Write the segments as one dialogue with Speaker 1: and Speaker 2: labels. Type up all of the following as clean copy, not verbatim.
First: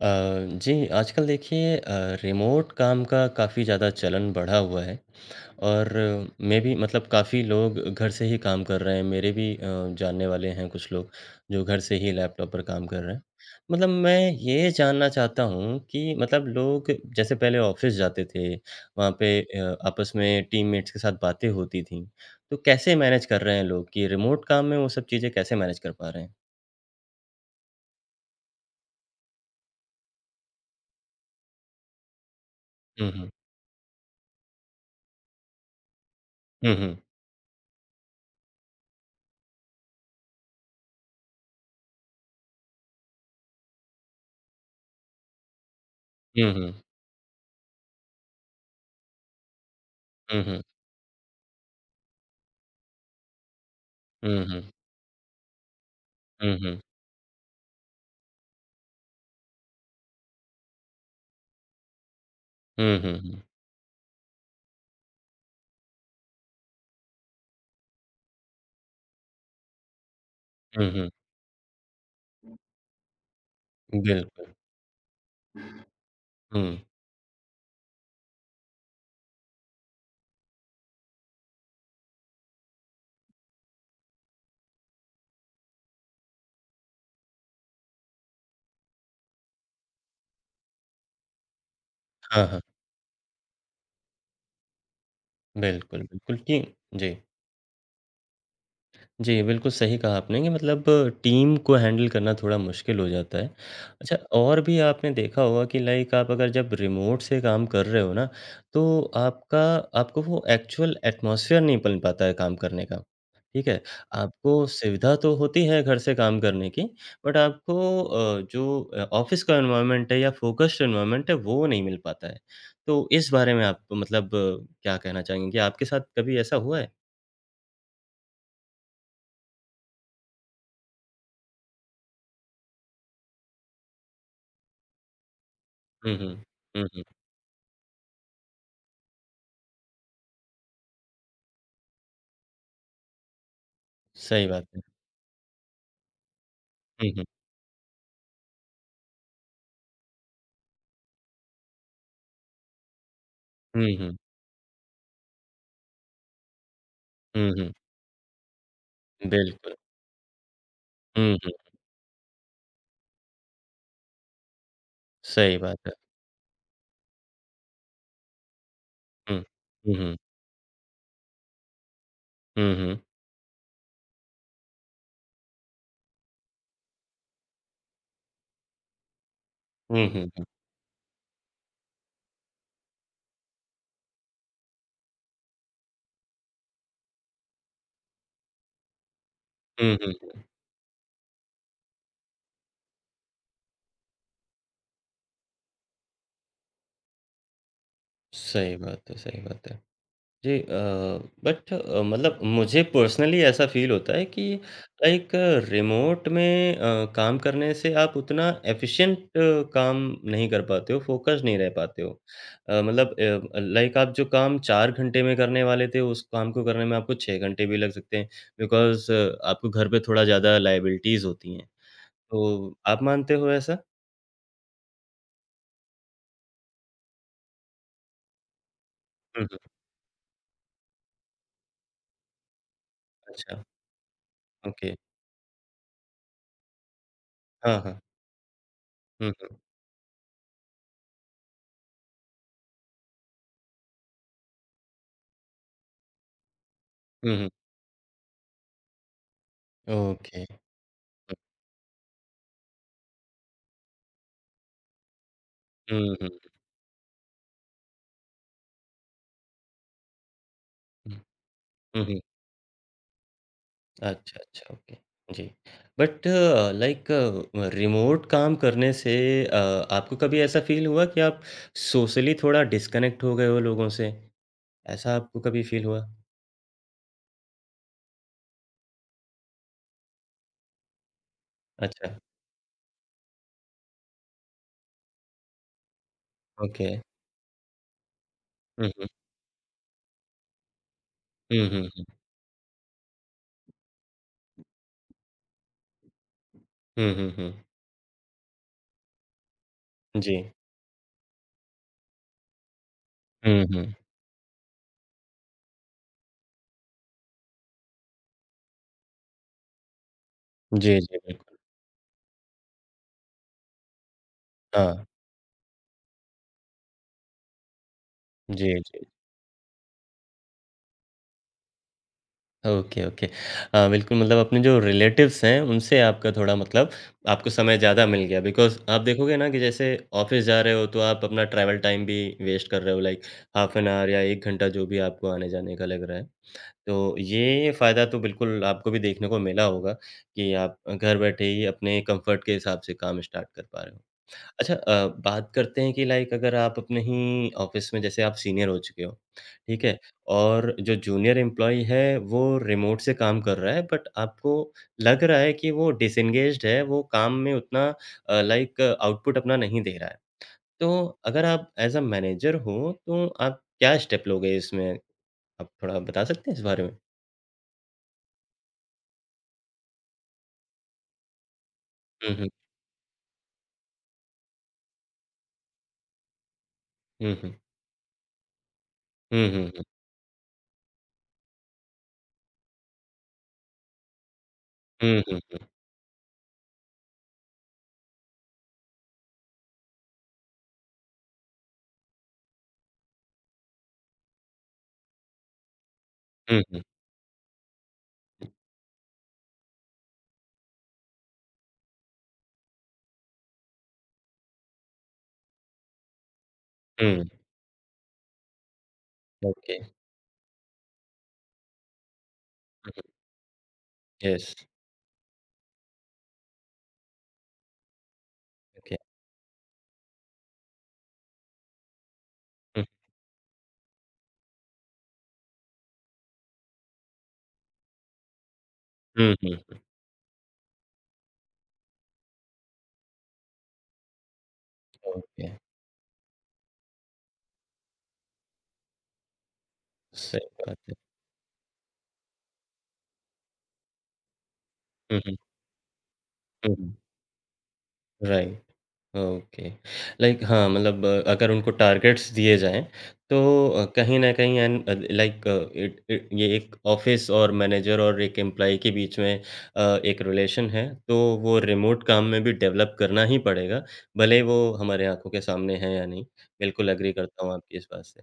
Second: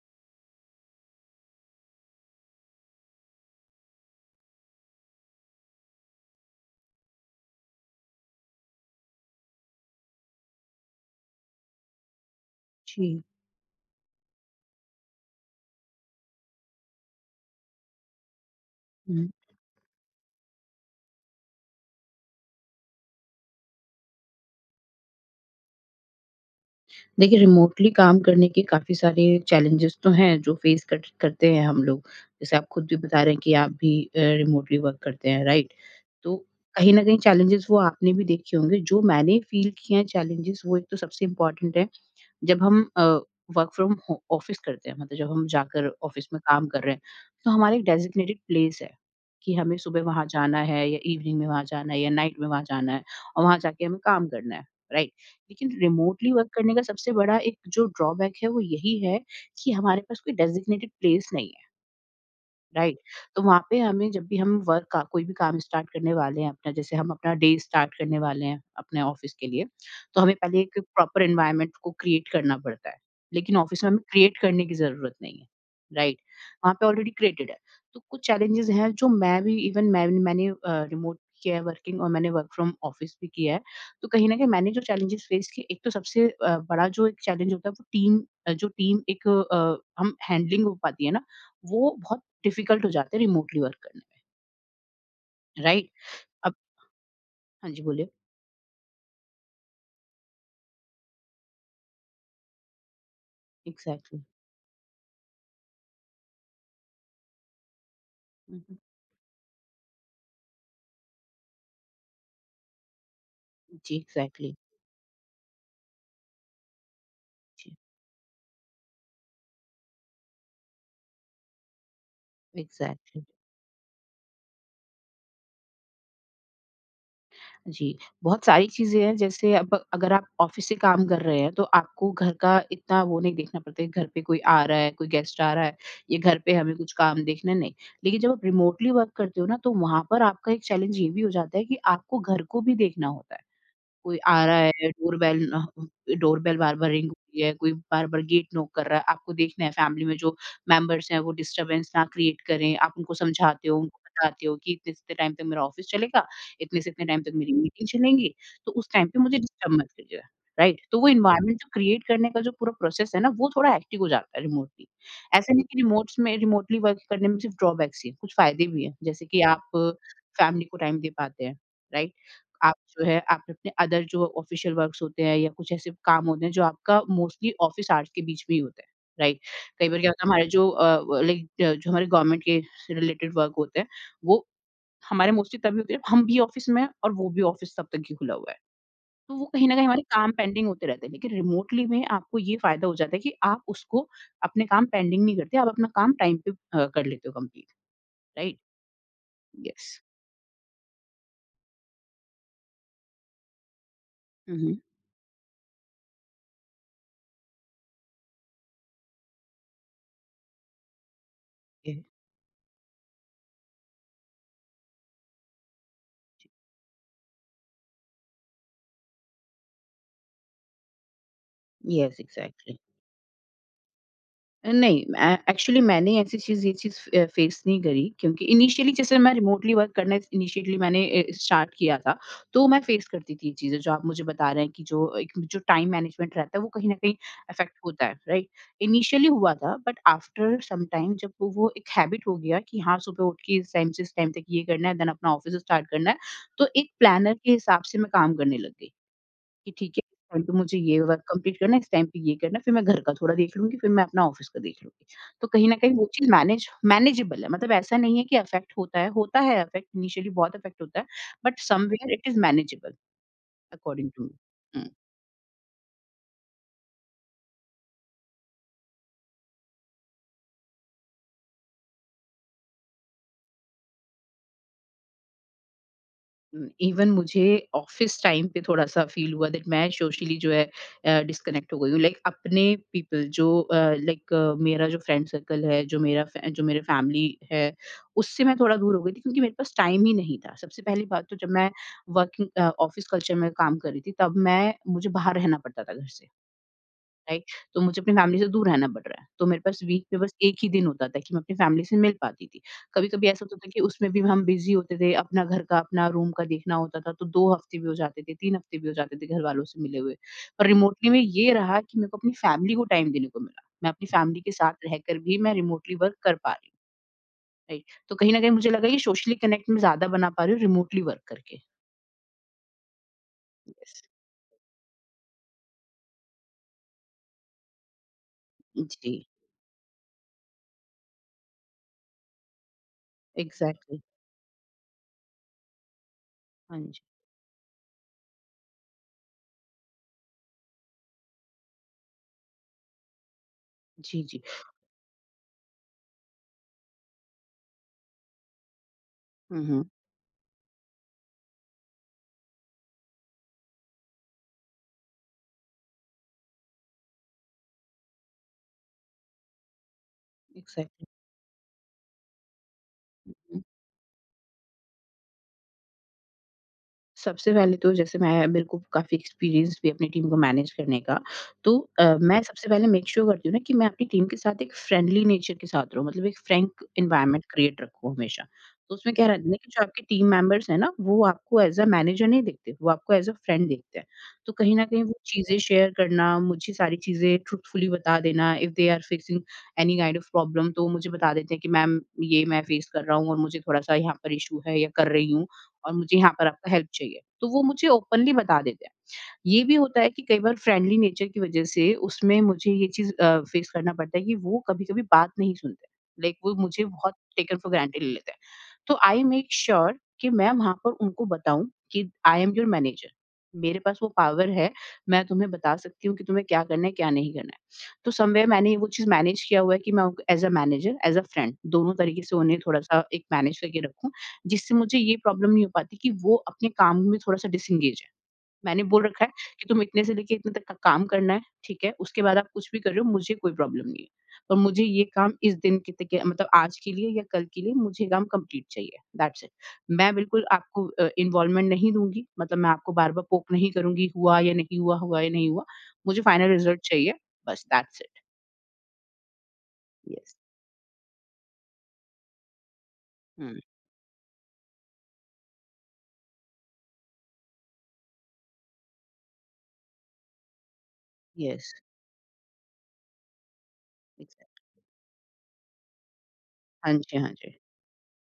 Speaker 1: अ, जी, आजकल देखिए, रिमोट काम का काफ़ी ज़्यादा चलन बढ़ा हुआ है और मैं भी मतलब काफ़ी लोग घर से ही काम कर रहे हैं। मेरे भी जानने वाले हैं कुछ लोग जो घर से ही लैपटॉप पर काम कर रहे हैं।
Speaker 2: जी,
Speaker 1: मतलब मैं ये जानना चाहता हूँ कि मतलब लोग जैसे पहले ऑफ़िस जाते थे, वहाँ
Speaker 2: हुँ।
Speaker 1: पे आपस में टीममेट्स के साथ बातें होती थीं, तो कैसे मैनेज कर रहे हैं लोग कि रिमोट काम में वो सब चीज़ें कैसे मैनेज कर पा रहे हैं?
Speaker 2: देखिए, रिमोटली काम करने के काफ़ी सारे चैलेंजेज़ तो हैं, जो फ़ेस कर करते हैं हम लोग। जैसे आप खुद भी
Speaker 1: हुँ,
Speaker 2: बता
Speaker 1: हुँ।
Speaker 2: रहे हैं कि आप भी रिमोटली वर्क करते हैं, राइट? तो
Speaker 1: हुँ,
Speaker 2: कहीं
Speaker 1: हुँ।
Speaker 2: न कहीं चैलेंजेज़ वो आपने भी देखे होंगे। जो मैंने फ़ील किए हैं चैलेंजेज़, वो एक तो सबसे इम्पोर्टेंट है जब हम वर्क फ्रॉम हो ऑफिस करते हैं मतलब जब हम जाकर ऑफिस में
Speaker 1: हुँ,
Speaker 2: काम
Speaker 1: हुँ।
Speaker 2: कर रहे हैं, तो हमारा एक डेज़िग्नेटेड प्लेस है कि हमें सुबह वहाँ
Speaker 1: हुँ,
Speaker 2: जाना
Speaker 1: हुँ।
Speaker 2: है या इवनिंग में वहाँ जाना है या नाइट में वहाँ जाना है और वहाँ जाके हमें काम
Speaker 1: हुँ,
Speaker 2: करना
Speaker 1: हुँ।
Speaker 2: है, राइट? लेकिन रिमोटली वर्क
Speaker 1: हुँ,
Speaker 2: करने
Speaker 1: हुँ।
Speaker 2: का सबसे बड़ा एक जो ड्रॉबैक है वो यही है कि हमारे पास कोई डेज़िग्नेटेड प्लेस नहीं है।
Speaker 1: Hmm,
Speaker 2: right?
Speaker 1: Hmm, hmm.
Speaker 2: तो वहाँ पे हमें जब भी हम वर्क का कोई भी काम स्टार्ट करने वाले हैं अपना जैसे हम अपना डे स्टार्ट करने वाले हैं अपने ऑफिस के लिए, तो हमें पहले एक
Speaker 1: हुँ, हुँ।
Speaker 2: प्रॉपर एनवायरनमेंट को क्रिएट करना पड़ता है। लेकिन ऑफिस में हमें क्रिएट
Speaker 1: बिल्कुल।
Speaker 2: करने की ज़रूरत नहीं है, राइट?
Speaker 1: हुँ।
Speaker 2: वहाँ पे ऑलरेडी क्रिएटेड है। तो कुछ चैलेंजेज़ हैं जो मैं भी इवन मैं भी- मैंने रिमोट किया है वर्किंग और मैंने वर्क फ्रॉम ऑफिस भी किया है। तो कहीं न कहीं मैंने जो चैलेंजेज़ फेस किए एक तो सबसे बड़ा जो एक चैलेंज होता है वो टीम जो टीम हम हैंडलिंग हो पाती है ना, वो बहुत
Speaker 1: हाँ, हाँ।
Speaker 2: डिफ़िकल्ट हो जाते हैं रिमोटली वर्क करने में, राइट?
Speaker 1: बिल्कुल, बिल्कुल।
Speaker 2: अब
Speaker 1: कि जी।
Speaker 2: हाँ जी, बोलिए।
Speaker 1: जी, बिल्कुल सही कहा आपने कि मतलब टीम को हैंडल करना थोड़ा मुश्किल हो जाता है। अच्छा
Speaker 2: एग्ज़ैक्टली।
Speaker 1: और भी आपने देखा होगा कि लाइक आप अगर जब रिमोट से काम कर रहे हो ना,
Speaker 2: हुँ, हुँ।
Speaker 1: तो आपका आपको वो एक्चुअल एटमॉस्फियर नहीं बन पाता है काम करने का, ठीक है?
Speaker 2: जी, एग्ज़ैक्टली।
Speaker 1: आपको सुविधा तो होती है घर से काम करने की, बट
Speaker 2: जी,
Speaker 1: आपको जो ऑफ़िस का एनवायरनमेंट है या फ़ोकस्ड एनवायरनमेंट है, वो नहीं मिल पाता है। तो
Speaker 2: एग्ज़ैक्टली।
Speaker 1: इस बारे में आप मतलब क्या कहना चाहेंगे कि आपके साथ कभी ऐसा हुआ है?
Speaker 2: जी, बहुत सारी चीज़ें हैं जैसे अब अगर आप ऑफ़िस से काम कर रहे हैं, तो आपको घर का इतना वो नहीं देखना पड़ता है कि घर पे कोई आ रहा है, कोई गेस्ट आ रहा है,
Speaker 1: हुँ,
Speaker 2: या
Speaker 1: हुँ।
Speaker 2: घर पे हमें
Speaker 1: हुँ,
Speaker 2: कुछ
Speaker 1: हुँ।
Speaker 2: काम देखना है, नहीं। लेकिन जब आप रिमोटली वर्क करते हो ना, तो वहाँ पर आपका एक चैलेंज ये भी हो जाता है कि आपको घर को भी देखना होता है। कोई आ
Speaker 1: सही
Speaker 2: रहा
Speaker 1: बात।
Speaker 2: है, डोरबेल बार-बार रिंग
Speaker 1: हुँ,
Speaker 2: हो
Speaker 1: हुँ।
Speaker 2: रही है, कोई बार-बार गेट नॉक कर रहा है, आपको देखना है फैमिली में जो मेंबर्स हैं वो डिस्टर्बेंस ना क्रिएट करें, आप उनको समझाते हो,
Speaker 1: हुँ,
Speaker 2: उनको
Speaker 1: हुँ।
Speaker 2: बताते हो कि इतने से इतने टाइम तक मेरा ऑफिस चलेगा, इतने से इतने टाइम तक
Speaker 1: हुँ,
Speaker 2: मेरी
Speaker 1: हुँ।
Speaker 2: मीटिंग चलेंगी, तो उस टाइम पे मुझे डिस्टर्ब
Speaker 1: बिल्कुल।
Speaker 2: मत करिएगा, राइट? तो वो
Speaker 1: हुँ, हुँ।
Speaker 2: एनवायरनमेंट जो क्रिएट करने का जो पूरा प्रोसेस है ना, वो थोड़ा हेक्टिक हो जाता है रिमोटली। ऐसा
Speaker 1: सही
Speaker 2: नहीं कि
Speaker 1: बात है।
Speaker 2: रिमोट्स में रिमोटली वर्क करने में सिर्फ ड्रॉबैक्स ही हैं, कुछ फ़ायदे भी हैं, जैसे
Speaker 1: हुँ।
Speaker 2: कि आप
Speaker 1: हुँ, हुँ।
Speaker 2: फैमिली को टाइम दे पाते हैं, राइट?
Speaker 1: हुँ,
Speaker 2: आप
Speaker 1: हुँ।
Speaker 2: जो है आपने अपने अदर जो ऑफ़िशियल वर्क्स होते हैं या कुछ ऐसे काम होते हैं जो आपका मोस्टली ऑफ़िस आवर्स के बीच में ही होता है, राइट? कई बार
Speaker 1: हुँ,
Speaker 2: क्या होता है
Speaker 1: हुँ।
Speaker 2: हमारे जो लाइक जो हमारे गवर्नमेंट के से रिलेटेड वर्क होते हैं, वो हमारे मोस्टली तभी होते हैं हम भी ऑफ़िस में हैं और वो भी ऑफ़िस तब तक ही खुला हुआ है। तो वो कहीं न कहीं
Speaker 1: हुँ,
Speaker 2: हमारे
Speaker 1: हुँ,
Speaker 2: काम
Speaker 1: हुँ।
Speaker 2: पेंडिंग होते रहते हैं, लेकिन रिमोटली में आपको ये फ़ायदा हो जाता है कि आप उसको अपने काम पेंडिंग नहीं करते, आप अपना काम टाइम पे कर लेते हो कंप्लीट, राइट?
Speaker 1: सही बात है, सही बात है।
Speaker 2: यस।
Speaker 1: जी, बट मतलब मुझे पर्सनली ऐसा फ़ील होता है कि
Speaker 2: हुँ, हुँ।
Speaker 1: लाइक रिमोट में काम करने से आप उतना एफ़िशिएंट काम नहीं कर पाते हो, फ़ोकस नहीं रह पाते
Speaker 2: ये
Speaker 1: हो। मतलब लाइक आप जो काम 4 घंटे में करने वाले थे, उस काम को करने में आपको 6 घंटे भी लग सकते हैं बिकॉज़ आपको घर पे थोड़ा ज़्यादा लायबिलिटीज़ होती हैं।
Speaker 2: जी। यस,
Speaker 1: तो
Speaker 2: एक्ज़ैक्टली।
Speaker 1: आप मानते हो ऐसा?
Speaker 2: नहीं, मैं एक्चुअली मैंने ऐसी चीज़ ये चीज़ फेस नहीं करी क्योंकि इनिशियली जैसे मैं
Speaker 1: हुँ, हुँ।
Speaker 2: रिमोटली वर्क करना इनिशियली मैंने स्टार्ट किया था, तो मैं फेस करती थी ये
Speaker 1: अच्छा,
Speaker 2: चीज़ें जो आप मुझे बता रहे हैं कि
Speaker 1: ओके।
Speaker 2: जो एक जो टाइम मैनेजमेंट रहता है वो कहीं न कहीं इफ़ेक्ट
Speaker 1: हाँ, हाँ।
Speaker 2: होता है, राइट? इनिशियली
Speaker 1: हुँ,
Speaker 2: हुआ
Speaker 1: हुँ।
Speaker 2: था बट आफ्टर सम टाइम जब वो एक हैबिट हो गया कि हाँ, सुबह उठ के इस टाइम से इस टाइम तक ये करना है देन अपना ऑफ़िस स्टार्ट करना है, तो एक प्लानर
Speaker 1: हुँ, हुँ।
Speaker 2: के हिसाब से मैं काम करने लग गई। कि ठीक है, इस टाइम
Speaker 1: ओके।
Speaker 2: पे मुझे ये वर्क कंप्लीट करना है, इस टाइम पे ये करना है, फिर मैं घर का थोड़ा देख लूँगी, फिर मैं अपना ऑफ़िस का देख लूँगी। तो कहीं न कहीं वो
Speaker 1: हुँ, हुँ।
Speaker 2: चीज़ मैनेजेबल है, मतलब ऐसा नहीं है कि अफ़ेक्ट होता है अफ़ेक्ट, इनिशियली बहुत अफ़ेक्ट होता है,
Speaker 1: hmm,
Speaker 2: but somewhere
Speaker 1: hmm.
Speaker 2: It is manageable according to
Speaker 1: अच्छा, अच्छा,
Speaker 2: मी। हुँ।
Speaker 1: ओके। जी। बट लाइक रिमोट काम करने से अ, आपको कभी ऐसा फ़ील हुआ कि आप सोशली थोड़ा डिस्कनेक्ट हो गए हो लोगों से? ऐसा आपको कभी फ़ील हुआ?
Speaker 2: इवन मुझे ऑफिस टाइम पे थोड़ा-सा फ़ील हुआ दैट मैं सोशली जो है डिस्कनेक्ट हो गई हूँ।
Speaker 1: अच्छा,
Speaker 2: लाइक अपने पीपल जो अ, लाइक मेरा जो फ्रेंड सर्कल है, जो मेरा फ़ै जो मेरे
Speaker 1: ओके।
Speaker 2: फैमिली है, उससे मैं थोड़ा
Speaker 1: हुँ,
Speaker 2: दूर हो
Speaker 1: हुँ।
Speaker 2: गई थी क्योंकि मेरे पास टाइम ही नहीं था। सबसे पहली बात तो जब
Speaker 1: हुँ,
Speaker 2: मैं
Speaker 1: हुँ, हुँ।
Speaker 2: वर्किंग ऑफिस कल्चर में काम कर रही थी, तब मैं मुझे बाहर रहना पड़ता था घर से।
Speaker 1: Hmm, hmm,
Speaker 2: right?
Speaker 1: हुँ।
Speaker 2: तो मुझे अपनी फैमिली से दूर रहना पड़ रहा है, तो मेरे पास वीक में बस
Speaker 1: जी।
Speaker 2: 1 ही दिन होता था कि मैं अपनी फैमिली से मिल पाती थी। कभी-कभी ऐसा होता
Speaker 1: हुँ,
Speaker 2: था कि
Speaker 1: हुँ।
Speaker 2: उसमें भी हम बिज़ी होते थे, अपना घर का, अपना रूम का देखना होता था, तो 2 हफ्ते भी हो जाते थे, 3 हफ्ते भी हो जाते थे घरवालों से मिले हुए। पर
Speaker 1: जी,
Speaker 2: रिमोटली
Speaker 1: जी,
Speaker 2: में ये
Speaker 1: बिल्कुल।
Speaker 2: रहा कि मेरे को अपनी फैमिली को टाइम देने को मिला। मैं अपनी फैमिली के साथ
Speaker 1: हाँ।
Speaker 2: रहकर भी मैं रिमोटली वर्क कर पा रही हूँ, राइट? तो कहीं न कहीं मुझे
Speaker 1: जी,
Speaker 2: लगा ये
Speaker 1: जी।
Speaker 2: सोशली कनेक्ट मैं ज़्यादा बना पा रही हूँ रिमोटली वर्क करके।
Speaker 1: Okay, okay.
Speaker 2: यस।
Speaker 1: बिल्कुल मतलब अपने जो रिलेटिव्स हैं, उनसे आपका थोड़ा मतलब आपको समय ज़्यादा मिल गया बिकॉज़ आप
Speaker 2: जी,
Speaker 1: देखोगे ना कि जैसे ऑफ़िस जा रहे हो, तो आप अपना ट्रैवल टाइम भी वेस्ट कर रहे हो like half an
Speaker 2: exactly.
Speaker 1: Hour या 1 घंटा जो भी आपको आने-जाने का लग रहा है।
Speaker 2: हाँ जी।
Speaker 1: तो ये फ़ायदा तो बिल्कुल आपको भी देखने को मिला होगा कि आप घर बैठे ही अपने कम्फ़र्ट के हिसाब से काम स्टार्ट कर पा रहे हो।
Speaker 2: जी, जी।
Speaker 1: अच्छा, बात करते हैं कि लाइक अगर आप अपने ही ऑफ़िस में जैसे आप सीनियर हो चुके हो,
Speaker 2: हुँ,
Speaker 1: ठीक
Speaker 2: हुँ।
Speaker 1: है? और जो जूनियर एम्प्लॉयी है वो रिमोट से काम कर रहा है बट आपको लग रहा है कि वो डिसएंगेज्ड है, वो काम में उतना लाइक आउटपुट अपना नहीं दे रहा है। तो
Speaker 2: एग्ज़ैक्टली।
Speaker 1: अगर आप एज़ अ मैनेजर हो तो आप क्या स्टेप लोगे इसमें? आप थोड़ा बता सकते हैं इस बारे में?
Speaker 2: सबसे पहले तो जैसे मैं मेरे को काफ़ी एक्सपीरियंस भी है अपनी टीम को मैनेज करने का। तो
Speaker 1: हुँ,
Speaker 2: मैं
Speaker 1: हुँ।
Speaker 2: सबसे पहले मेक श्योर करती हूँ ना कि मैं अपनी टीम के साथ एक फ्रेंडली नेचर के साथ रहूँ, मतलब एक frank
Speaker 1: hmm,
Speaker 2: environment
Speaker 1: hmm.
Speaker 2: Create रखूँ हमेशा। तो उसमें क्या रहता
Speaker 1: हुँ,
Speaker 2: है ना
Speaker 1: हुँ,
Speaker 2: कि
Speaker 1: हुँ।
Speaker 2: जो आपके टीम मेंबर्स हैं ना, वो आपको एज़ अ मैनेजर नहीं देखते, वो आपको एज़ अ फ्रेंड देखते हैं। तो कहीं न कहीं वो
Speaker 1: हुँ, हुँ।
Speaker 2: चीज़ें शेयर करना, मुझे सारी चीज़ें ट्रूथफुली बता देना, if they are facing any kind of problem तो मुझे बता देते हैं कि मैम ये मैं फेस कर रहा हूँ और मुझे थोड़ा-सा यहाँ पर इश्यू है या कर रही हूँ। और मुझे यहाँ पर
Speaker 1: हुँ,
Speaker 2: आपका
Speaker 1: हुँ।
Speaker 2: हेल्प चाहिए। तो वो मुझे ओपनली बता देते हैं। ये भी होता है कि कई बार फ्रेंडली नेचर की वजह से उसमें मुझे ये चीज़ फेस करना पड़ता है कि वो कभी-कभी बात नहीं सुनते। लाइक वो मुझे बहुत
Speaker 1: हुँ।
Speaker 2: टेकन फॉर ग्रांटेड ले लेते हैं। तो I make
Speaker 1: okay. Hmm,
Speaker 2: sure कि मैं वहाँ पर उनको बताऊँ कि I am your manager.
Speaker 1: Hmm.
Speaker 2: मेरे पास वो पावर
Speaker 1: येस।
Speaker 2: है, मैं तुम्हें बता सकती हूँ कि तुम्हें क्या करना है, क्या नहीं करना है। तो समवेयर मैंने वो
Speaker 1: ओके।
Speaker 2: चीज़ मैनेज किया हुआ है कि मैं उनको as a manager, as a friend दोनों तरीके से उन्हें
Speaker 1: हुँ,
Speaker 2: थोड़ा-सा एक मैनेज करके रखूँ, जिससे मुझे ये प्रॉब्लम नहीं हो पाती कि वो अपने काम में थोड़ा-सा डिसएंगेज मैंने बोल रखा है
Speaker 1: हुँ,
Speaker 2: कि
Speaker 1: हुँ।
Speaker 2: तुम इतने से लेके इतने तक का काम करना है, ठीक है? उसके बाद आप कुछ भी कर रहे हो, मुझे कोई प्रॉब्लम नहीं है। पर मुझे ये काम
Speaker 1: ओके।
Speaker 2: इस दिन के तक के मतलब आज के लिए या कल के लिए मुझे ये काम कंप्लीट चाहिए, दैट्स इट। मैं
Speaker 1: sim
Speaker 2: बिल्कुल आपको इन्वॉल्वमेंट नहीं दूँगी, मतलब मैं आपको बार-बार पोक नहीं करूँगी, हुआ या नहीं हुआ। मुझे फाइनल रिज़ल्ट चाहिए, बस that's it.
Speaker 1: right okay.
Speaker 2: Yes.
Speaker 1: Like हाँ, मतलब अगर उनको टारगेट्स दिए जाएँ, तो
Speaker 2: हुँ,
Speaker 1: कहीं न कहीं एंड लाइक इट इट ये एक ऑफ़िस और मैनेजर और एक एम्प्लॉयी के बीच में एक रिलेशन है, तो वो
Speaker 2: यस,
Speaker 1: रिमोट काम में भी डेवलप करना ही पड़ेगा, भले ही
Speaker 2: एग्ज़ैक्ट
Speaker 1: वो हमारे आँखों के सामने है या नहीं। बिल्कुल
Speaker 2: हाँ
Speaker 1: एग्री
Speaker 2: जी, हाँ
Speaker 1: करता हूँ
Speaker 2: जी।
Speaker 1: आपकी इस बात से।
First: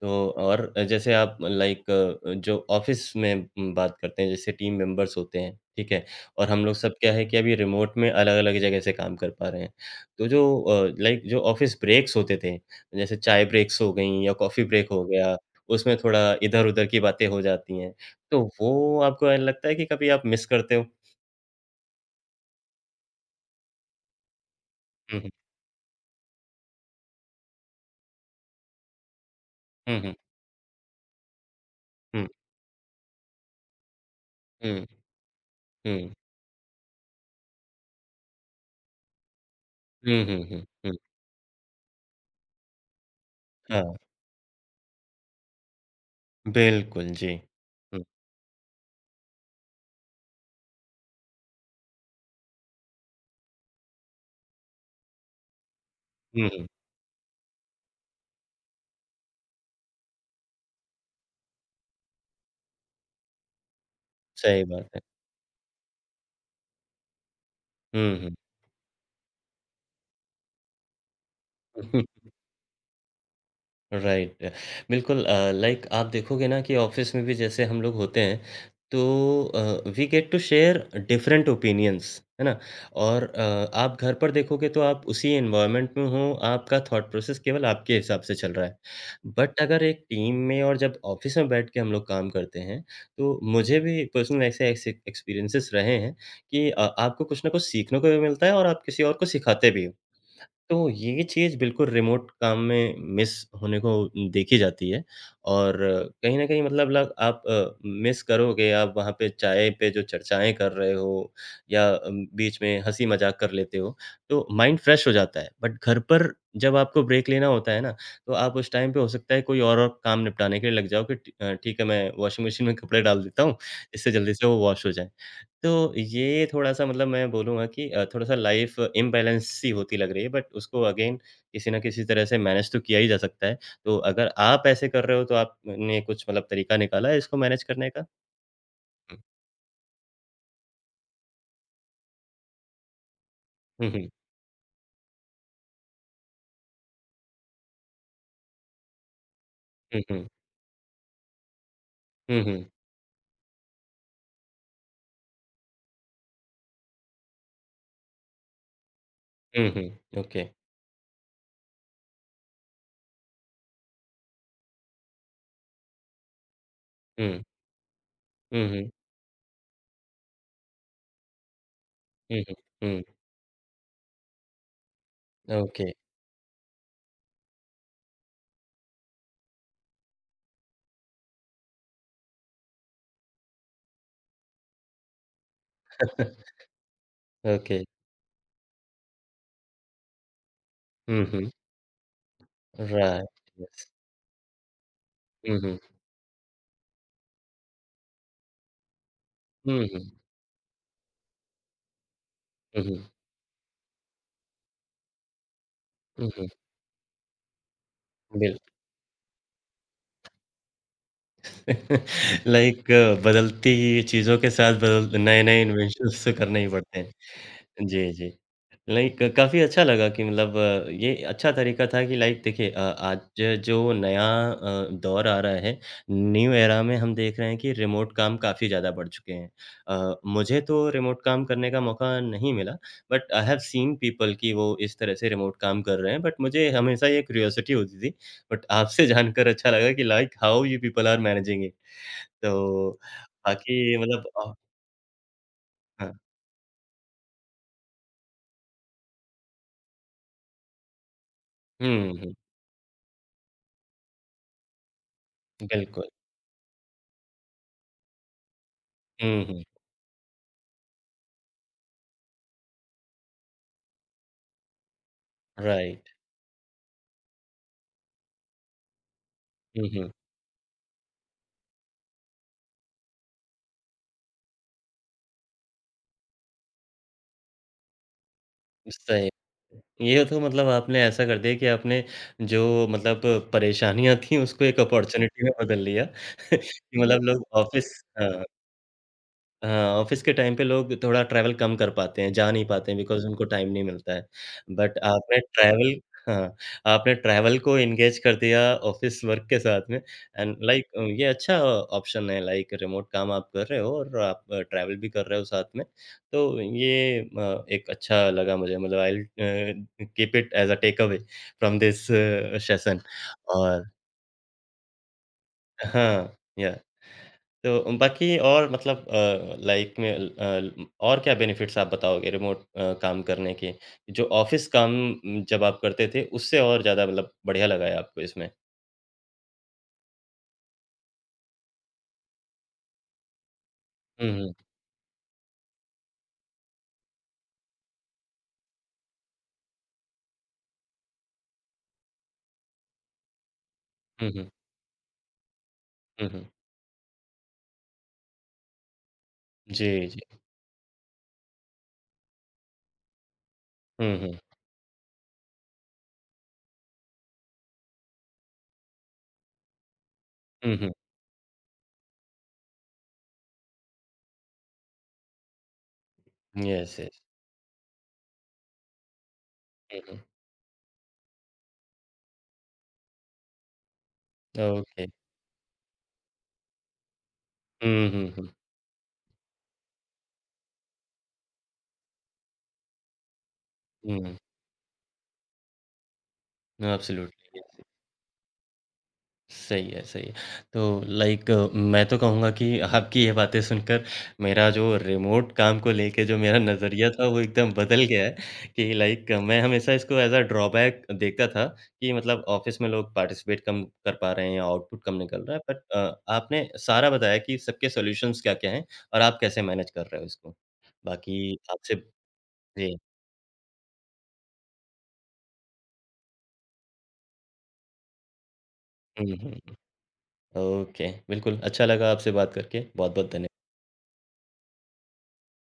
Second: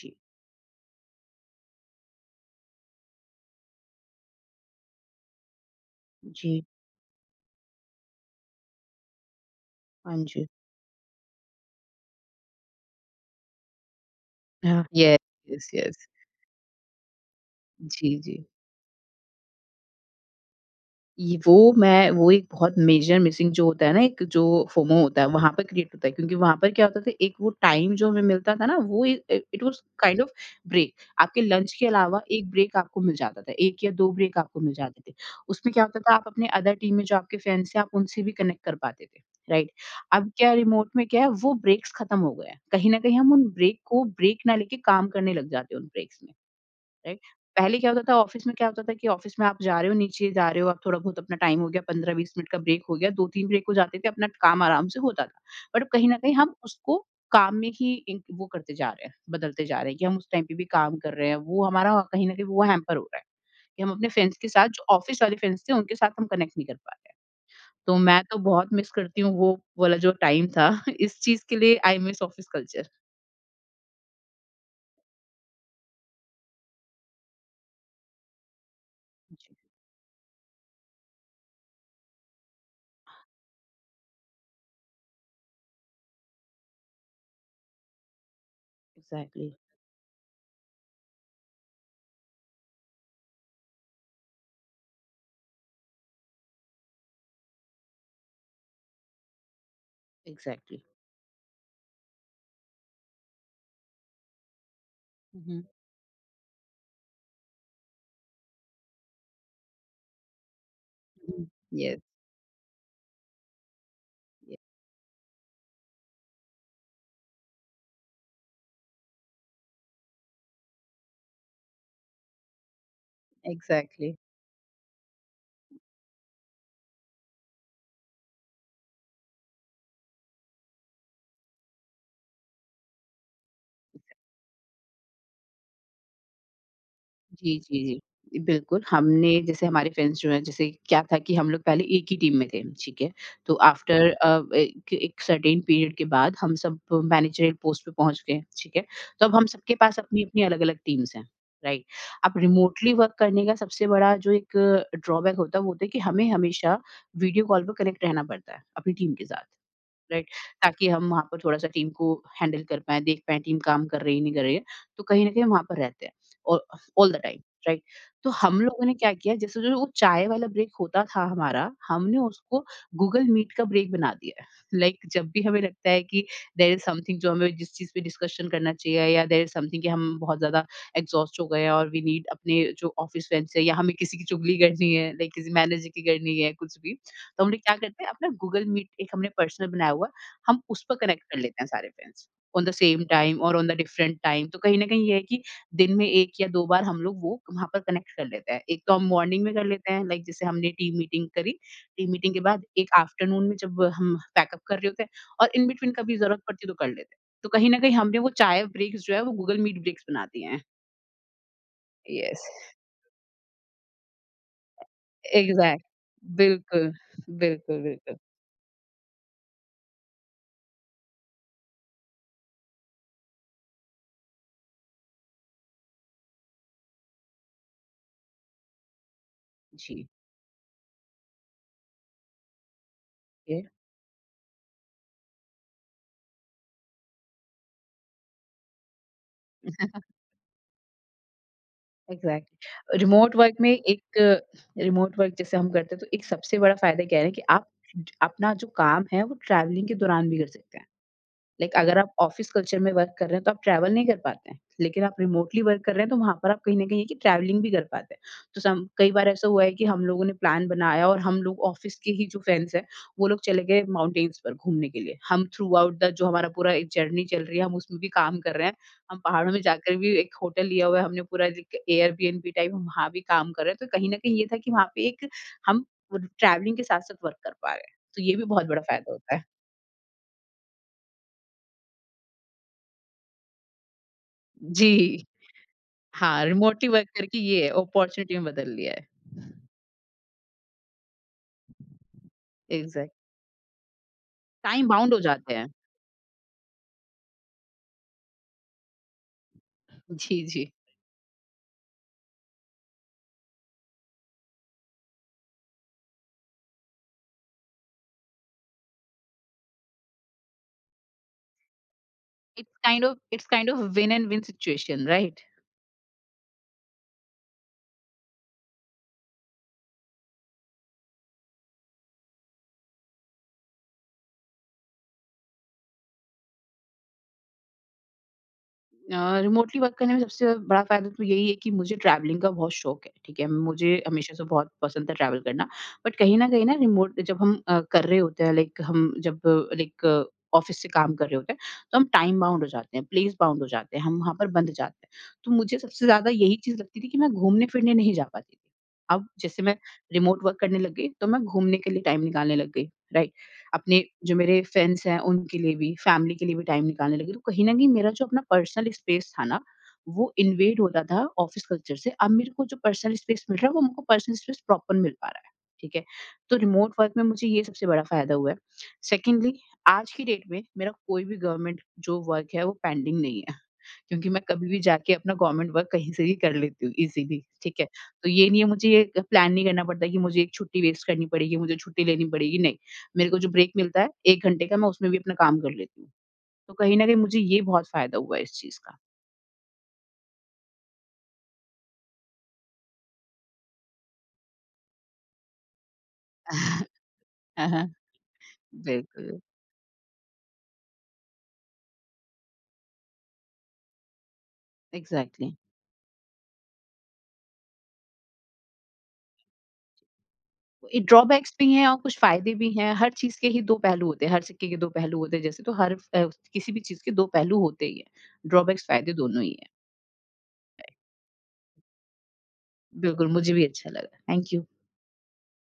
Speaker 1: तो और जैसे आप लाइक जो ऑफ़िस में बात करते हैं, जैसे टीम मेंबर्स होते हैं, ठीक है? और हम
Speaker 2: जी,
Speaker 1: लोग सब क्या है कि अभी रिमोट में अलग-अलग जगह से काम कर पा रहे हैं।
Speaker 2: हाँ
Speaker 1: तो जो
Speaker 2: जी।
Speaker 1: लाइक जो ऑफ़िस ब्रेक्स होते थे, जैसे चाय ब्रेक्स हो गईं या कॉफ़ी
Speaker 2: हाँ,
Speaker 1: ब्रेक हो
Speaker 2: येस,
Speaker 1: गया, उसमें
Speaker 2: येस।
Speaker 1: थोड़ा इधर-उधर की बातें हो जाती हैं।
Speaker 2: जी, जी।
Speaker 1: तो वो आपको ऐसा लगता है कि कभी आप मिस करते हो?
Speaker 2: ये वो मैं वो एक बहुत मेजर मिसिंग जो होता है ना एक जो फोमो
Speaker 1: हुँ,
Speaker 2: होता है
Speaker 1: हुँ।
Speaker 2: वहाँ पर क्रिएट होता है क्योंकि वहाँ पर क्या होता था एक वो टाइम जो हमें मिलता था ना वो it was
Speaker 1: hmm, hmm.
Speaker 2: Kind of break आपके लंच के अलावा एक ब्रेक आपको मिल जाता था 1 या 2 ब्रेक आपको मिल
Speaker 1: हुँ,
Speaker 2: जाते थे। उसमें क्या
Speaker 1: हुँ,
Speaker 2: होता
Speaker 1: हुँ।
Speaker 2: था आप अपने अदर टीम में जो आपके फ्रेंड्स थे आप उनसे भी कनेक्ट कर पाते थे, राइट?
Speaker 1: हुँ,
Speaker 2: अब
Speaker 1: हुँ,
Speaker 2: क्या
Speaker 1: हुँ,
Speaker 2: रिमोट
Speaker 1: हुँ।
Speaker 2: में क्या है वो ब्रेक्स खत्म हो गए हैं। कहीं न कहीं हम उन ब्रेक
Speaker 1: हाँ,
Speaker 2: को ब्रेक ना लेके काम करने लग जाते हैं उन ब्रेक्स में।
Speaker 1: बिल्कुल,
Speaker 2: राइट?
Speaker 1: जी।
Speaker 2: पहले क्या
Speaker 1: हुँ,
Speaker 2: होता था ऑफ़िस में क्या होता था कि ऑफ़िस में आप जा रहे हो, नीचे जा रहे हो, आप थोड़ा बहुत अपना टाइम हो गया, 15-20 मिनट का ब्रेक हो गया, 2-3 ब्रेक हो जाते थे, अपना काम आराम से होता था। बट अब कहीं न कहीं
Speaker 1: हुँ,
Speaker 2: हम
Speaker 1: हुँ।
Speaker 2: उसको काम में ही इंक वो करते जा रहे हैं, बदलते जा रहे हैं कि हम उस टाइम पे भी काम कर रहे हैं, वो हमारा कहीं न कहीं वो हैम्पर हो रहा है कि हम अपने फ्रेंड्स के
Speaker 1: सही
Speaker 2: साथ जो
Speaker 1: बात है।
Speaker 2: ऑफ़िस वाले फ्रेंड्स थे, उनके साथ हम कनेक्ट नहीं कर पा रहे हैं। तो मैं
Speaker 1: हुँ,
Speaker 2: तो बहुत मिस करती हूँ वो वाला जो टाइम था, इस चीज़ के लिए I
Speaker 1: hmm.
Speaker 2: Miss office culture.
Speaker 1: Right. बिल्कुल, लाइक आप देखोगे ना कि ऑफ़िस में भी जैसे हम लोग होते हैं, तो
Speaker 2: जी,
Speaker 1: we get to share different opinions, है ना? और आप घर पर देखोगे तो आप उसी एनवायरनमेंट में हो, आपका थॉट प्रोसेस केवल आपके हिसाब से चल रहा है।
Speaker 2: एग्ज़ैक्टली,
Speaker 1: बट अगर एक टीम में और जब ऑफ़िस में बैठ के हम लोग काम करते हैं, तो मुझे भी पर्सनल ऐसे ऐसे एक्सपीरियंसेस रहे हैं कि आपको कुछ ना कुछ सीखने को भी मिलता है और आप किसी और को सिखाते भी हो।
Speaker 2: एग्ज़ैक्टली।
Speaker 1: तो ये चीज़ बिल्कुल रिमोट काम में मिस होने को देखी जाती है
Speaker 2: हुँ, हुँ,
Speaker 1: और कहीं न कहीं मतलब लग आप मिस करोगे, आप वहाँ पे चाय पे जो चर्चाएँ कर रहे हो
Speaker 2: हुँ।
Speaker 1: या
Speaker 2: येस, येस।
Speaker 1: बीच में हँसी-मज़ाक कर लेते हो, तो माइंड फ्रेश हो जाता है। बट घर पर जब आपको ब्रेक लेना होता है ना, तो आप उस टाइम पे हो सकता है कोई और काम निपटाने के लिए लग जाओ कि ठीक है मैं वॉशिंग मशीन में कपड़े डाल देता हूँ, इससे
Speaker 2: एग्ज़ैक्टली।
Speaker 1: जल्दी से वो वॉश हो जाएँ। तो ये थोड़ा-सा मतलब मैं बोलूँगा कि थोड़ा-सा लाइफ़ इम्बैलेंस सी होती लग रही है, बट उसको अगेन किसी न किसी तरह से मैनेज तो किया ही जा सकता है। तो अगर आप ऐसे कर रहे हो तो आपने कुछ मतलब तरीका निकाला है इसको
Speaker 2: जी,
Speaker 1: मैनेज
Speaker 2: जी,
Speaker 1: करने
Speaker 2: जी।
Speaker 1: का?
Speaker 2: बिल्कुल, हमने जैसे हमारे फ्रेंड्स जो हैं जैसे क्या था कि हम लोग पहले एक ही टीम में थे, ठीक है? तो
Speaker 1: हुँ, हुँ,
Speaker 2: आफ्टर एक एक सर्टेन पीरियड के बाद हम सब मैनेजरियल पोस्ट पे पहुँच गए, ठीक है? तो अब हम सबके पास
Speaker 1: हुँ, हुँ,
Speaker 2: अपनी-अपनी अलग-अलग टीम्स हैं, राइट? अब
Speaker 1: हुँ, हुँ,
Speaker 2: रिमोटली वर्क करने का सबसे बड़ा जो एक ड्रॉबैक होता है वो होता है कि हमें हमेशा वीडियो कॉल पे कनेक्ट रहना पड़ता है अपनी टीम के साथ।
Speaker 1: हुँ, हुँ,
Speaker 2: राइट?
Speaker 1: ओके,
Speaker 2: ताकि हम वहाँ पर थोड़ा-सा टीम को हैंडल कर पाएँ, देख पाएँ टीम काम कर रही है, नहीं कर रही है। तो कहीं न कहीं वहाँ पर रहते हैं ऑ all the time,
Speaker 1: hmm,
Speaker 2: right? तो हम
Speaker 1: हुँ,
Speaker 2: लोगों
Speaker 1: हुँ,
Speaker 2: ने क्या किया जैसे जो वो चाय वाला ब्रेक होता था हमारा, हमने
Speaker 1: हुँ,
Speaker 2: उसको
Speaker 1: हुँ,
Speaker 2: गूगल मीट का ब्रेक बना दिया है। लाइक, जब भी
Speaker 1: हुँ,
Speaker 2: हमें लगता
Speaker 1: ओके,
Speaker 2: है कि देयर इज़ समथिंग जो हमें जिस चीज़ पे डिस्कशन करना चाहिए या देयर इज़ समथिंग कि हम बहुत ज़्यादा एग्ज़ॉस्ट हो गए हैं और वी नीड अपने जो ऑफ़िस फ्रेंड्स हैं या हमें किसी की चुगली करनी है, लाइक किसी मैनेजर की करनी है, कुछ भी। तो हम लोग क्या
Speaker 1: ओके,
Speaker 2: करते हैं अपना गूगल मीट एक हमने पर्सनल बनाया हुआ है, हम उस पर कनेक्ट
Speaker 1: हुँ,
Speaker 2: कर
Speaker 1: हुँ,
Speaker 2: लेते हैं सारे friends on the same
Speaker 1: right,
Speaker 2: time और on the
Speaker 1: yes,
Speaker 2: different time. तो कहीं न कहीं ये है कि
Speaker 1: हुँ, हुँ,
Speaker 2: दिन में 1 या 2 बार हम लोग वो वहाँ पर कनेक्ट कर लेते हैं। एक तो हम मॉर्निंग में कर
Speaker 1: हुँ,
Speaker 2: लेते
Speaker 1: हुँ,
Speaker 2: हैं लाइक जैसे हमने टीम मीटिंग करी, टीम मीटिंग के बाद एक
Speaker 1: हुँ,
Speaker 2: आफ्टरनून में जब हम पैकअप कर रहे होते हैं और इन बिटवीन कभी
Speaker 1: हुँ,
Speaker 2: ज़रूरत
Speaker 1: हुँ,
Speaker 2: पड़ती है तो कर लेते हैं। तो कहीं न कहीं हमने वो चाय
Speaker 1: बिल्कुल।
Speaker 2: ब्रेक्स जो है वो गूगल मीट ब्रेक्स बना दिए हैं। यस,
Speaker 1: लाइक बदलती चीज़ों के साथ बदल नए-नए
Speaker 2: एग्ज़ैक्ट
Speaker 1: इन्वेंशंस तो करने ही
Speaker 2: बिल्कुल,
Speaker 1: पड़ते हैं।
Speaker 2: बिल्कुल,
Speaker 1: जी,
Speaker 2: बिल्कुल।
Speaker 1: जी। लाइक काफ़ी अच्छा लगा कि मतलब ये अच्छा तरीका था कि लाइक देखिए, आज जो नया दौर आ रहा है, न्यू एरा में हम देख रहे हैं कि रिमोट काम काफ़ी ज़्यादा बढ़ चुके हैं।
Speaker 2: जी,
Speaker 1: मुझे तो रिमोट काम करने का मौका नहीं मिला, बट आई हैव
Speaker 2: ये
Speaker 1: सीन पीपल कि वो इस तरह से रिमोट काम कर रहे हैं, बट मुझे हमेशा ये क्यूरियोसिटी होती थी। बट आपसे जानकर अच्छा लगा कि like how you people are managing it. तो
Speaker 2: एग्ज़ैक्टली। रिमोट वर्क में
Speaker 1: बाकी मतलब,
Speaker 2: एक रिमोट वर्क जैसे हम करते हैं तो
Speaker 1: हाँ।
Speaker 2: एक सबसे बड़ा फ़ायदा क्या है कि आप अपना जो काम है वो ट्रैवलिंग के दौरान भी कर सकते हैं। लाइक अगर
Speaker 1: हुँ,
Speaker 2: आप
Speaker 1: हुँ,
Speaker 2: ऑफिस कल्चर में वर्क कर रहे हैं तो आप ट्रैवल नहीं कर पाते हैं। लेकिन आप रिमोटली वर्क कर रहे
Speaker 1: बिल्कुल।
Speaker 2: हैं तो वहाँ पर आप कहीं न कहीं है कि ट्रैवलिंग भी कर पाते हैं। तो सम कई बार
Speaker 1: हुँ,
Speaker 2: ऐसा
Speaker 1: हुँ,
Speaker 2: हुआ है कि हम लोगों ने प्लान बनाया और हम लोग ऑफिस के ही जो फ्रेंड्स हैं, वो लोग चले गए माउंटेन्स पर घूमने के लिए। हम थ्रू आउट
Speaker 1: राइट।
Speaker 2: द जो हमारा पूरा एक जर्नी चल रही है हम उसमें भी काम कर रहे हैं। हम पहाड़ों में
Speaker 1: हुँ,
Speaker 2: जाकर
Speaker 1: हुँ,
Speaker 2: भी एक होटल लिया हुआ है हमने पूरा एक एयरबीएनबी टाइप हम वहाँ भी काम कर रहे हैं। तो कहीं न कहीं ये था कि वहाँ पे एक हम ट्रैवलिंग के साथ-साथ वर्क कर पा रहे हैं। तो ये भी बहुत बड़ा फ़ायदा
Speaker 1: सही।
Speaker 2: होता है।
Speaker 1: ये तो मतलब आपने ऐसा कर दिया कि आपने जो मतलब परेशानियाँ थीं उसको एक
Speaker 2: जी।
Speaker 1: अपॉर्च्युनिटी में बदल लिया
Speaker 2: हाँ,
Speaker 1: कि
Speaker 2: रिमोटली वर्क
Speaker 1: मतलब
Speaker 2: करके
Speaker 1: लोग
Speaker 2: ये है
Speaker 1: ऑफ़िस,
Speaker 2: अपॉर्च्युनिटी
Speaker 1: हाँ।
Speaker 2: में बदल लिया है।
Speaker 1: हाँ, ऑफ़िस के टाइम पे लोग थोड़ा ट्रैवल कम कर पाते हैं, जा नहीं पाते हैं
Speaker 2: एग्ज़ैक्ट
Speaker 1: बिकॉज़ उनको टाइम नहीं मिलता है।
Speaker 2: टाइम
Speaker 1: बट
Speaker 2: बाउंड हो
Speaker 1: आपने
Speaker 2: जाते हैं।
Speaker 1: ट्रैवल हाँ, आपने ट्रैवल को एंगेज कर दिया ऑफ़िस वर्क के साथ में
Speaker 2: जी,
Speaker 1: एंड
Speaker 2: जी।
Speaker 1: लाइक ये अच्छा ऑप्शन है लाइक रिमोट काम आप कर रहे हो और आप ट्रैवल भी कर रहे हो साथ में। तो ये एक अच्छा लगा मुझे मतलब I will keep it as a take away from this
Speaker 2: it's
Speaker 1: session
Speaker 2: kind of it's kind of
Speaker 1: और
Speaker 2: win and win situation right?
Speaker 1: हाँ, या तो बाकी और मतलब लाइफ में और क्या बेनिफिट्स आप बताओगे रिमोट काम करने के? जो ऑफ़िस काम जब आप करते थे उससे और ज़्यादा मतलब बढ़िया लगा है आपको इसमें?
Speaker 2: अ, रिमोटली वर्क करने में सबसे बड़ा फ़ायदा तो यही है कि मुझे ट्रैवलिंग का बहुत शौक है, ठीक है? मुझे
Speaker 1: हुँ,
Speaker 2: हमेशा से
Speaker 1: हुँ।
Speaker 2: बहुत पसंद था ट्रैवल करना, बट कहीं न कहीं ना रिमोट जब हम कर रहे होते हैं लाइक हम जब लाइक ऑफ़िस से काम कर रहे होते हैं, तो हम टाइम बाउंड हो जाते हैं, प्लेस बाउंड हो जाते हैं, हम
Speaker 1: हुँ,
Speaker 2: वहाँ पर
Speaker 1: हुँ।
Speaker 2: बंध जाते हैं। तो मुझे सबसे
Speaker 1: हुँ,
Speaker 2: ज़्यादा
Speaker 1: हुँ।
Speaker 2: यही चीज़ लगती थी कि मैं घूमने-फिरने नहीं जा पाती थी। अब जैसे मैं
Speaker 1: जी, जी।
Speaker 2: रिमोट वर्क करने लग गई, तो मैं घूमने के लिए टाइम निकालने लग गई, राइट? अपने
Speaker 1: हुँ,
Speaker 2: जो
Speaker 1: हुँ।
Speaker 2: मेरे फ्रेंड्स हैं उनके लिए भी, फैमिली के लिए भी टाइम निकालने लगी। तो कहीं न कहीं मेरा जो अपना पर्सनल स्पेस था ना, वो
Speaker 1: हुँ,
Speaker 2: इन्वेड
Speaker 1: हुँ।
Speaker 2: होता था ऑफ़िस कल्चर से। अब मेरे को जो पर्सनल स्पेस मिल रहा है, वो मुझको पर्सनल स्पेस प्रॉपर मिल पा रहा है, ठीक है? तो रिमोट
Speaker 1: येस,
Speaker 2: वर्क
Speaker 1: येस।
Speaker 2: में मुझे ये सबसे बड़ा फ़ायदा हुआ है। सेकंडली
Speaker 1: हुँ,
Speaker 2: आज
Speaker 1: हुँ।
Speaker 2: की डेट में मेरा कोई भी गवर्नमेंट जो वर्क है, वो पेंडिंग नहीं है। क्योंकि मैं कभी भी
Speaker 1: ओके।
Speaker 2: जाके अपना गवर्नमेंट वर्क कहीं से भी कर लेती हूँ इज़िली, ठीक है?
Speaker 1: हुँ,
Speaker 2: तो
Speaker 1: हुँ, हुँ।
Speaker 2: ये नहीं है मुझे ये प्लान नहीं करना पड़ता है कि मुझे एक छुट्टी वेस्ट करनी पड़ेगी, मुझे छुट्टी लेनी पड़ेगी, नहीं। मेरे को जो ब्रेक मिलता है
Speaker 1: हुँ, हुँ।
Speaker 2: 1 घंटे का मैं उसमें भी अपना काम कर लेती हूँ। तो कहीं न कहीं मुझे
Speaker 1: एब्सोल्युटली,
Speaker 2: ये
Speaker 1: येस।
Speaker 2: बहुत फ़ायदा हुआ है इस चीज़ का।
Speaker 1: सही है, सही है। तो लाइक मैं तो कहूँगा कि आपकी ये बातें सुनकर मेरा जो रिमोट काम को लेके जो मेरा नज़रिया था वो
Speaker 2: हाँ,
Speaker 1: एकदम
Speaker 2: हाँ।
Speaker 1: बदल गया है कि लाइक
Speaker 2: बिल्कुल।
Speaker 1: मैं हमेशा इसको एज़ अ ड्रॉबैक देखता था कि मतलब ऑफ़िस में लोग पार्टिसिपेट कम कर पा रहे हैं या आउटपुट कम निकल
Speaker 2: एग्ज़ैक्टली।
Speaker 1: रहा है बट आपने सारा बताया कि सबके सॉल्यूशंस क्या-क्या हैं और आप कैसे मैनेज कर रहे हो इसको।
Speaker 2: ये
Speaker 1: बाकी
Speaker 2: ड्रॉबैक्स भी हैं
Speaker 1: आपसे
Speaker 2: और कुछ फ़ायदे भी हैं।
Speaker 1: जी।
Speaker 2: हर चीज़ के ही 2 पहलू होते हैं, हर सिक्के के 2 पहलू होते हैं जैसे तो किसी भी चीज़ के 2 पहलू होते ही हैं। ड्रॉबैक्स फ़ायदे
Speaker 1: हुँ,
Speaker 2: दोनों
Speaker 1: हुँ,
Speaker 2: ही हैं।
Speaker 1: हुँ। ओके, बिल्कुल अच्छा लगा आपसे बात करके।
Speaker 2: बिल्कुल,
Speaker 1: बहुत-बहुत धन्य
Speaker 2: मुझे भी अच्छा लगा। Thank you.